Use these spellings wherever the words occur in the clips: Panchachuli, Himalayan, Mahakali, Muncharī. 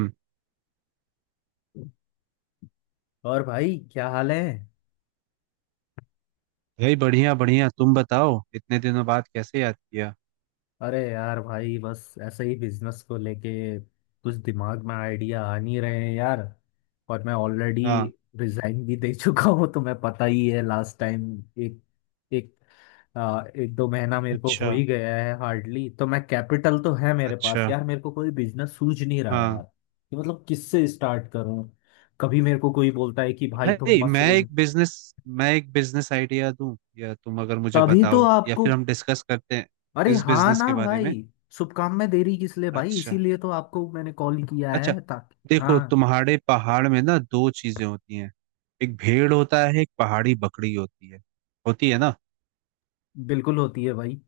हम्म, और भाई क्या हाल है? भाई बढ़िया बढ़िया तुम बताओ इतने दिनों बाद कैसे याद किया। अरे यार भाई, बस ऐसे ही बिजनेस को लेके कुछ दिमाग में आइडिया आ नहीं रहे हैं यार। और मैं ऑलरेडी हाँ। रिजाइन भी दे चुका हूँ, तो मैं पता ही है लास्ट टाइम। एक एक आ, एक दो महीना मेरे को हो अच्छा। ही गया है हार्डली। तो मैं, कैपिटल तो है मेरे अच्छा। पास यार, मेरे को कोई बिजनेस सूझ नहीं रहा यार हाँ कि मतलब किससे स्टार्ट करूँ। कभी मेरे को कोई बोलता है कि भाई तुम भाई मशरूम, मैं एक बिजनेस आइडिया दूं, या तुम अगर मुझे तभी तो बताओ, या आपको। फिर हम डिस्कस करते हैं अरे इस हाँ बिजनेस ना के बारे भाई, में। शुभकामनाएं देरी किस लिए भाई, अच्छा। इसीलिए तो आपको मैंने कॉल किया अच्छा। है, ताकि देखो हाँ। तुम्हारे पहाड़ में ना दो चीजें होती हैं। एक भेड़ होता है, एक पहाड़ी बकरी होती है। होती है ना? बिल्कुल होती है भाई।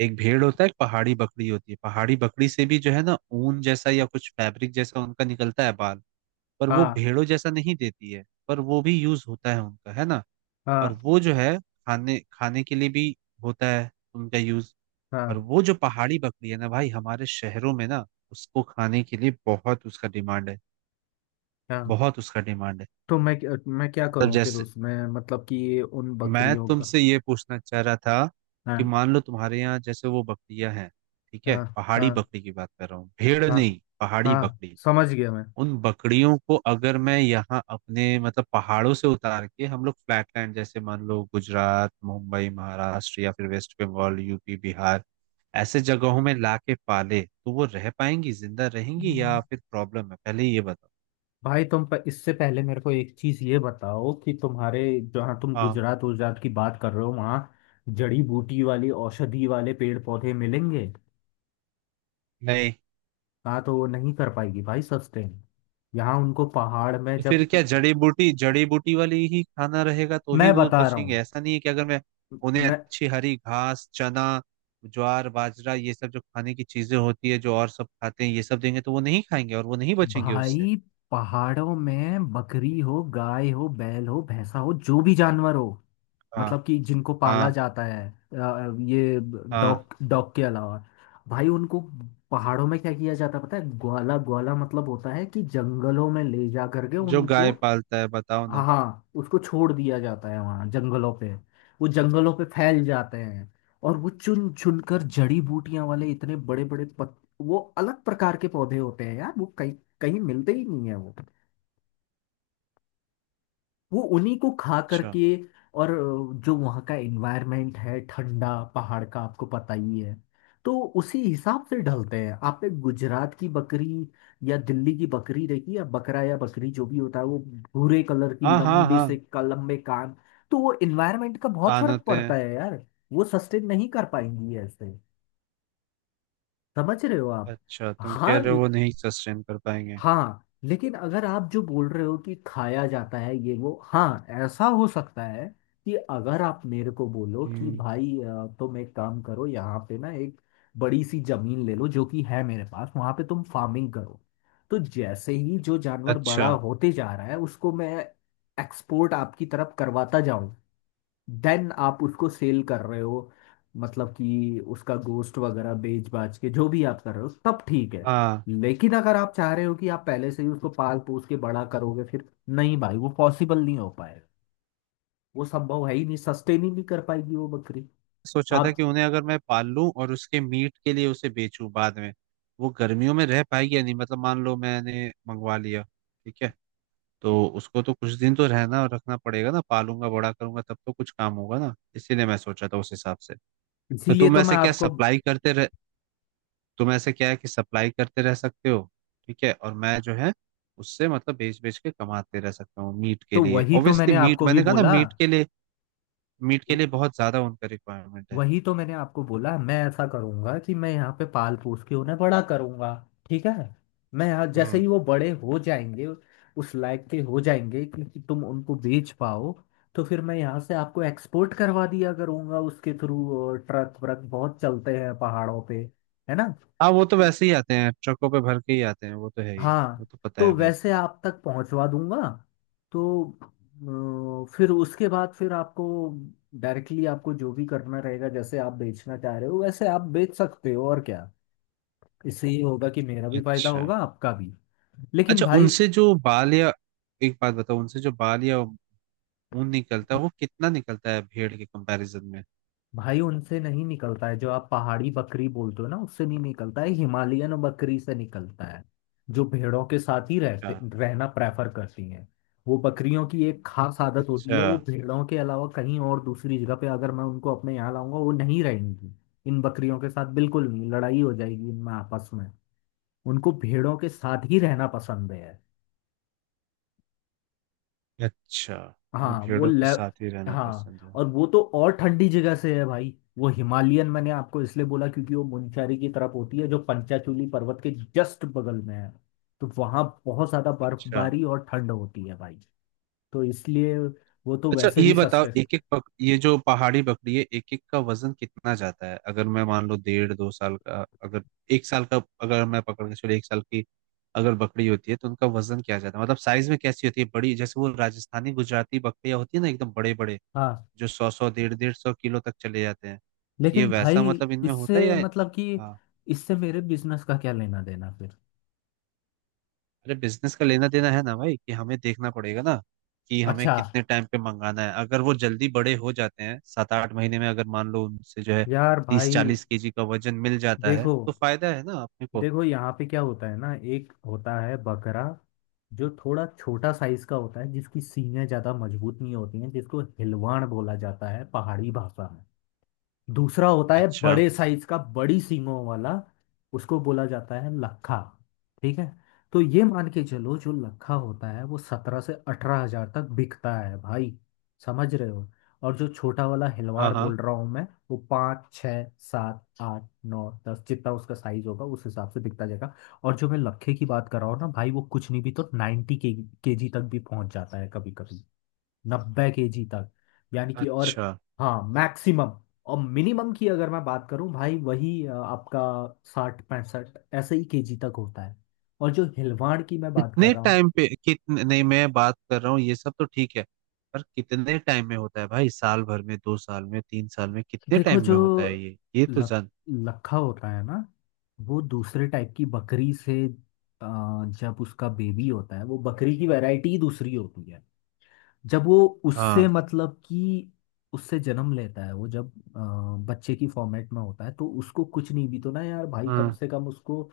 एक भेड़ होता है, एक पहाड़ी बकरी होती है। पहाड़ी बकरी से भी जो है ना ऊन जैसा या कुछ फैब्रिक जैसा उनका निकलता है बाल। पर वो हाँ, भेड़ों जैसा नहीं देती है, पर वो भी यूज होता है उनका, है ना। और हाँ, वो जो है खाने खाने के लिए भी होता है उनका यूज। और हाँ, वो जो पहाड़ी बकरी है ना भाई, हमारे शहरों में ना उसको खाने के लिए बहुत उसका डिमांड है। हाँ। बहुत उसका डिमांड है। तो मैं क्या मतलब करूँ फिर जैसे उसमें, मतलब कि उन मैं बकरियों का? तुमसे ये पूछना चाह रहा था कि हाँ, मान लो तुम्हारे यहाँ जैसे वो बकरियां हैं, ठीक है, हाँ, पहाड़ी हाँ, बकरी की बात कर रहा हूँ, भेड़ हाँ, नहीं, पहाड़ी हाँ, बकरी। समझ गया मैं। उन बकरियों को अगर मैं यहाँ अपने मतलब पहाड़ों से उतार के हम लोग फ्लैट लैंड, जैसे मान लो गुजरात, मुंबई, महाराष्ट्र या फिर वेस्ट बंगाल, यूपी, बिहार, ऐसे जगहों में लाके पाले, तो वो रह पाएंगी, जिंदा रहेंगी हम्म। या फिर प्रॉब्लम है, पहले ये बताओ। भाई तुम इससे पहले मेरे को एक चीज ये बताओ कि तुम्हारे, जहाँ तुम हाँ। गुजरात गुजरात की बात कर रहे हो, वहाँ जड़ी बूटी वाली औषधि वाले पेड़ पौधे मिलेंगे? नहीं। हाँ तो वो नहीं कर पाएगी भाई सस्टेन। यहाँ उनको पहाड़ में तो फिर जब, क्या जड़ी बूटी वाली ही खाना रहेगा तो ही मैं वो बता रहा बचेंगे? हूँ, ऐसा नहीं है कि अगर मैं उन्हें मैं अच्छी हरी घास, चना, ज्वार, बाजरा, ये सब जो खाने की चीजें होती है जो और सब खाते हैं, ये सब देंगे तो वो नहीं खाएंगे और वो नहीं बचेंगे उससे? भाई, पहाड़ों में बकरी हो, गाय हो, बैल हो, भैंसा हो, जो भी जानवर हो, हाँ। मतलब कि जिनको पाला हाँ। जाता है, ये हाँ, डॉग डॉग के अलावा, भाई उनको पहाड़ों में क्या किया जाता है पता है? ग्वाला, ग्वाला मतलब होता है कि जंगलों में ले जा करके जो उनको, गाय पालता है बताओ हाँ ना। हाँ, उसको छोड़ दिया जाता है वहाँ जंगलों पे। वो जंगलों पे फैल जाते हैं, और वो चुन चुन कर जड़ी बूटियां वाले इतने बड़े बड़े पत, वो अलग प्रकार के पौधे होते हैं यार, वो कहीं कहीं मिलते ही नहीं है वो। वो उन्हीं को खा अच्छा। करके, और जो वहाँ का एनवायरनमेंट है ठंडा पहाड़ का, आपको पता ही है। तो उसी हिसाब से ढलते हैं। आप एक गुजरात की बकरी या दिल्ली की बकरी देखिए, या बकरा या बकरी जो भी होता है, वो भूरे कलर की हाँ। हाँ। लंबी हाँ, से का लंबे कान, तो वो एनवायरनमेंट का बहुत कान फर्क होते पड़ता हैं। है यार। वो सस्टेन नहीं कर पाएंगी ऐसे। समझ रहे हो आप? अच्छा तुम कह हाँ, रहे हो वो नहीं सस्टेन कर पाएंगे। हाँ, लेकिन अगर आप जो बोल रहे हो कि खाया जाता है ये वो, हाँ ऐसा हो सकता है कि अगर आप मेरे को बोलो कि हम्म। भाई, तुम एक काम करो यहाँ पे ना, एक बड़ी सी जमीन ले लो जो कि है मेरे पास, वहाँ पे तुम फार्मिंग करो। तो जैसे ही जो जानवर अच्छा। बड़ा होते जा रहा है, उसको मैं एक्सपोर्ट आपकी तरफ करवाता, देन आप उसको सेल कर रहे हो, मतलब कि उसका गोस्ट वगैरह बेच बाच के जो भी आप कर रहे हो, तब ठीक है। हाँ। लेकिन अगर आप चाह रहे हो कि आप पहले से ही उसको पाल पोस के बड़ा करोगे, फिर नहीं भाई, वो पॉसिबल नहीं हो पाएगा। वो संभव है ही नहीं, सस्टेन ही नहीं कर पाएगी वो बकरी। सोचा था आप, कि उन्हें अगर मैं पाल लूं और उसके मीट के लिए उसे बेचूं बाद में। वो गर्मियों में रह पाएगी या नहीं, मतलब मान लो मैंने मंगवा लिया, ठीक है, तो उसको तो कुछ दिन तो रहना और रखना पड़ेगा ना, पालूंगा, बड़ा करूंगा, तब तो कुछ काम होगा ना, इसीलिए मैं सोचा था उस हिसाब से। तो इसीलिए तो मैं आपको, तुम ऐसे क्या है कि सप्लाई करते रह सकते हो। ठीक है, और मैं जो है उससे मतलब बेच बेच के कमाते रह सकता हूँ, मीट के तो लिए, वही तो ऑब्वियसली मैंने मीट, आपको भी मैंने कहा ना बोला। मीट के लिए। मीट के लिए बहुत ज्यादा उनका रिक्वायरमेंट है। वही तो मैंने आपको बोला, मैं ऐसा करूंगा कि मैं यहाँ पे पाल पोस के उन्हें बड़ा करूंगा, ठीक है? मैं यहाँ जैसे हम्म। ही वो बड़े हो जाएंगे, उस लायक के हो जाएंगे कि तुम उनको बेच पाओ, तो फिर मैं यहाँ से आपको एक्सपोर्ट करवा दिया करूंगा, उसके थ्रू ट्रक व्रक बहुत चलते हैं पहाड़ों पे, है ना? हाँ, वो तो वैसे ही आते हैं, ट्रकों पे भर के ही आते हैं वो तो, है ही। वो हाँ, तो पता तो है भाई। वैसे आप तक पहुंचवा दूंगा। तो फिर उसके बाद, फिर आपको डायरेक्टली आपको जो भी करना रहेगा, जैसे आप बेचना चाह रहे हो वैसे आप बेच सकते हो, और क्या। इससे ये होगा कि मेरा भी फायदा अच्छा। होगा, आपका भी। लेकिन अच्छा, भाई, उनसे जो बाल या एक बात बताओ, उनसे जो बाल या ऊन निकलता है वो कितना निकलता है भेड़ के कंपैरिजन में। भाई उनसे नहीं निकलता है, जो आप पहाड़ी बकरी बोलते हो ना, उससे नहीं निकलता है, हिमालयन बकरी से निकलता है, जो भेड़ों के साथ ही रहते अच्छा। रहना प्रेफर करती हैं। वो बकरियों की एक खास आदत होती अच्छा। है, वो भेड़ों के अलावा कहीं और दूसरी जगह पे अगर मैं उनको अपने यहाँ लाऊंगा, वो नहीं रहेंगी। इन बकरियों के साथ बिल्कुल नहीं, लड़ाई हो जाएगी इनमें आपस में। उनको भेड़ों के साथ ही रहना पसंद है। अच्छा, तुम्हें हाँ वो भेड़ों के लेव, साथ ही रहना हाँ पसंद है? और वो तो और ठंडी जगह से है भाई। वो हिमालयन मैंने आपको इसलिए बोला क्योंकि वो मुनचारी की तरफ होती है, जो पंचाचूली पर्वत के जस्ट बगल में है। तो वहाँ बहुत ज्यादा अच्छा। बर्फबारी और ठंड होती है भाई, तो इसलिए वो तो अच्छा वैसे ये भी बताओ, सस्ते। एक एक पक, ये जो पहाड़ी बकरी है एक एक का वजन कितना जाता है? अगर मैं मान लो 1.5-2 साल का, अगर एक साल का, अगर मैं पकड़ के चलो एक साल की अगर बकरी होती है, तो उनका वजन क्या जाता है, मतलब साइज में कैसी होती है, बड़ी जैसे वो राजस्थानी गुजराती बकरियां होती है ना, एकदम बड़े बड़े हाँ जो 100-150 किलो तक चले जाते हैं, ये लेकिन भाई, वैसा मतलब इनमें इससे होता है या? मतलब कि, हाँ, इससे मेरे बिजनेस का क्या लेना देना फिर? अरे बिजनेस का लेना देना है ना भाई, कि हमें देखना पड़ेगा ना कि हमें अच्छा कितने टाइम पे मंगाना है, अगर वो जल्दी बड़े हो जाते हैं 7-8 महीने में, अगर मान लो उनसे जो है यार तीस भाई। चालीस केजी का वजन मिल जाता है देखो, तो फायदा है ना अपने को। देखो यहाँ पे क्या होता है ना, एक होता है बकरा, जो थोड़ा छोटा साइज का होता है, जिसकी सीने ज्यादा मजबूत नहीं होती हैं, जिसको हिलवाण बोला जाता है पहाड़ी भाषा में। दूसरा होता है अच्छा। बड़े साइज का, बड़ी सींगों वाला, उसको बोला जाता है लखा, ठीक है? तो ये मान के चलो, जो लखा होता है वो 17 से 18 हजार तक बिकता है भाई, समझ रहे हो? और जो छोटा वाला हाँ। हिलवाड़ हाँ। बोल रहा हूँ मैं, वो पाँच, छः, सात, आठ, नौ, दस, जितना उसका साइज होगा उस हिसाब से बिकता जाएगा। और जो मैं लखे की बात कर रहा हूँ ना भाई, वो कुछ नहीं भी तो नाइन्टी के जी तक भी पहुंच जाता है कभी कभी, 90 के जी तक, यानी कि, और अच्छा, हाँ मैक्सिमम। और मिनिमम की अगर मैं बात करूं भाई, वही आपका 60 65 ऐसे ही केजी तक होता है। और जो हिलवाड़ की मैं बात कर कितने रहा हूँ, टाइम पे कितने, नहीं मैं बात कर रहा हूँ ये सब तो ठीक है, पर कितने टाइम में होता है भाई, साल भर में, 2 साल में, 3 साल में, कितने देखो टाइम जो में होता है ये तो लक, जान। लखा होता है ना, वो दूसरे टाइप की बकरी से, जब उसका बेबी होता है, वो बकरी की वैरायटी ही दूसरी होती है। जब वो उससे हाँ। मतलब कि उससे जन्म लेता है, वो जब बच्चे की फॉर्मेट में होता है, तो उसको कुछ नहीं भी तो ना यार भाई, कम हाँ। से कम उसको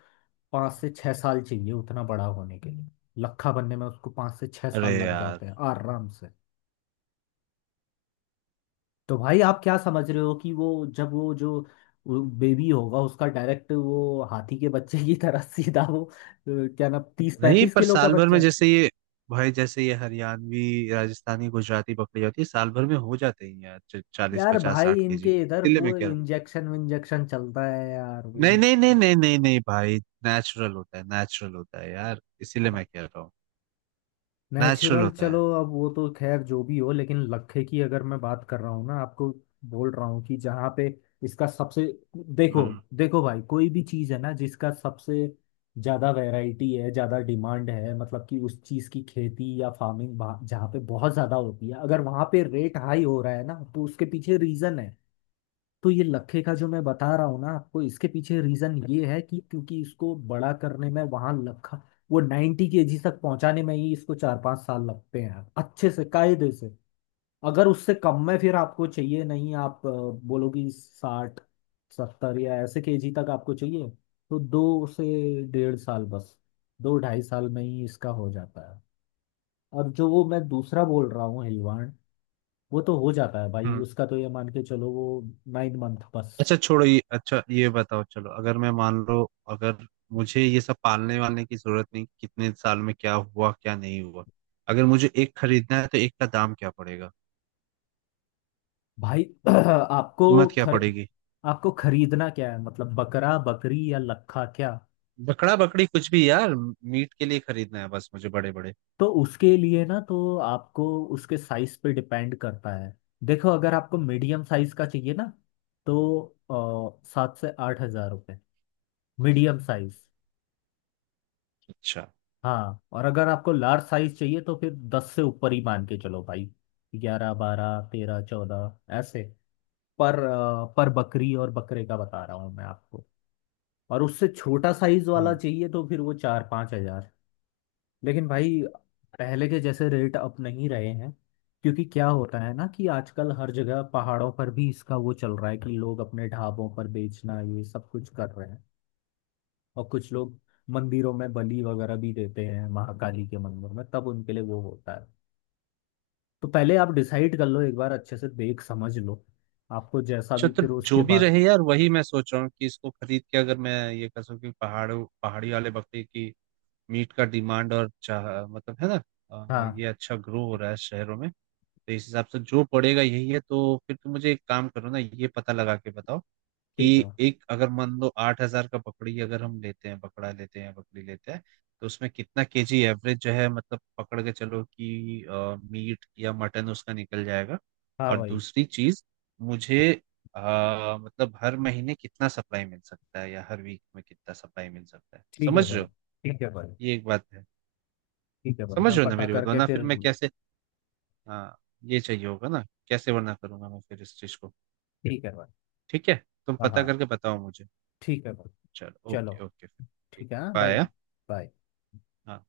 5 से 6 साल चाहिए उतना बड़ा होने के लिए। लट्ठा बनने में उसको पाँच से छः अरे साल लग यार, जाते हैं आराम से। तो भाई आप क्या समझ रहे हो कि वो जब वो जो बेबी होगा उसका डायरेक्ट, वो हाथी के बच्चे की तरह सीधा वो क्या ना तीस नहीं, पैंतीस पर किलो का साल भर में बच्चा? जैसे ये भाई, जैसे ये हरियाणवी राजस्थानी गुजराती बकरी होती है साल भर में हो जाते हैं यार चालीस यार पचास भाई साठ केजी इनके की, इधर इसीलिए मैं वो कह रहा इंजेक्शन विंजेक्शन चलता है यार हूँ। इन, नहीं नहीं नहीं नहीं नहीं नहीं भाई, नेचुरल होता है, नेचुरल होता है यार, इसीलिए मैं कह रहा हूँ। Natural natural. होता चलो, है। अब वो तो खैर जो भी हो, लेकिन लखे की अगर मैं बात कर रहा हूँ ना आपको, बोल रहा हूँ कि जहाँ पे इसका सबसे, देखो, हम्म। देखो भाई, कोई भी चीज़ है ना जिसका सबसे ज़्यादा वैरायटी है, ज़्यादा डिमांड है, मतलब कि उस चीज़ की खेती या फार्मिंग जहाँ पे बहुत ज़्यादा होती है, अगर वहाँ पे रेट हाई हो रहा है ना, तो उसके पीछे रीज़न है। तो ये लखे का जो मैं बता रहा हूँ ना आपको, इसके पीछे रीजन ये है कि क्योंकि इसको बड़ा करने में, वहां लखा वो 90 केजी तक पहुंचाने में ही इसको 4 5 साल लगते हैं, अच्छे से कायदे से। अगर उससे कम में, फिर आपको चाहिए नहीं, आप बोलोगी साठ सत्तर या ऐसे केजी तक आपको चाहिए, तो दो से, डेढ़ साल बस, दो ढाई साल में ही इसका हो जाता है। और जो वो मैं दूसरा बोल रहा हूँ हिलवाड़, वो तो हो जाता है भाई हम्म। उसका, तो ये मान के चलो वो नाइन मंथ बस। अच्छा छोड़ो ये, अच्छा ये बताओ, चलो अगर मैं मान लो, अगर मुझे ये सब पालने वालने की जरूरत नहीं, कितने साल में क्या हुआ क्या नहीं हुआ, अगर मुझे एक खरीदना है तो एक का दाम क्या पड़ेगा, भाई आपको, कीमत क्या खर पड़ेगी? आपको खरीदना क्या है, मतलब बकरा बकरी या लखा क्या? बकड़ा बकड़ी कुछ भी यार, मीट के लिए खरीदना है बस, मुझे बड़े बड़े। तो उसके लिए ना तो आपको, उसके साइज पे डिपेंड करता है। देखो, अगर आपको मीडियम साइज का चाहिए ना, तो 7 से 8 हजार रुपये, मीडियम साइज। अच्छा। हाँ, और अगर आपको लार्ज साइज चाहिए तो फिर दस से ऊपर ही मान के चलो भाई, 11 12 13 14 ऐसे। पर बकरी और बकरे का बता रहा हूँ मैं आपको। और उससे छोटा साइज वाला हाँ। चाहिए तो फिर वो 4 5 हजार। लेकिन भाई पहले के जैसे रेट अब नहीं रहे हैं, क्योंकि क्या होता है ना कि आजकल हर जगह पहाड़ों पर भी इसका वो चल रहा है कि लोग अपने ढाबों पर बेचना ये सब कुछ कर रहे हैं। और कुछ लोग मंदिरों में बलि वगैरह भी देते हैं, महाकाली के मंदिर में तब उनके लिए वो होता है। तो पहले आप डिसाइड कर लो, एक बार अच्छे से देख समझ लो, आपको जैसा अच्छा भी, तो फिर उसके जो भी बाद। रहे यार, वही मैं सोच रहा हूँ कि इसको खरीद के अगर मैं ये कर सकूँ कि पहाड़ों पहाड़ी वाले बकरे की मीट का डिमांड और चाह मतलब है ना, हाँ ये अच्छा ग्रो हो रहा है शहरों में, तो इस हिसाब से जो पड़ेगा यही है, तो फिर तुम मुझे एक काम करो ना, ये पता लगा के बताओ ठीक है। कि एक अगर मान लो 8,000 का पकड़ी अगर हम लेते हैं, पकड़ा लेते हैं, पकड़ी लेते हैं, तो उसमें कितना केजी एवरेज जो है, मतलब पकड़ के चलो कि मीट या मटन उसका निकल जाएगा। हाँ और भाई, दूसरी चीज, मुझे अ, मतलब हर महीने कितना सप्लाई मिल सकता है या हर वीक में कितना सप्लाई मिल सकता है, ठीक है समझ रहे भाई, हो। ठीक है भाई, ये एक बात है। ठीक है भाई समझ मैं रहे हो ना पता मेरी बात, करके वरना फिर, फिर मैं कैसे। हाँ, ये चाहिए होगा ना, कैसे वरना करूंगा मैं फिर इस चीज को। ठीक है भाई। ठीक है, तुम हाँ, पता हाँ, करके बताओ मुझे। ठीक है भाई, चलो, चलो, ओके ओके, ठीक। ठीक है हाँ भाई, बाय। बाय। हाँ।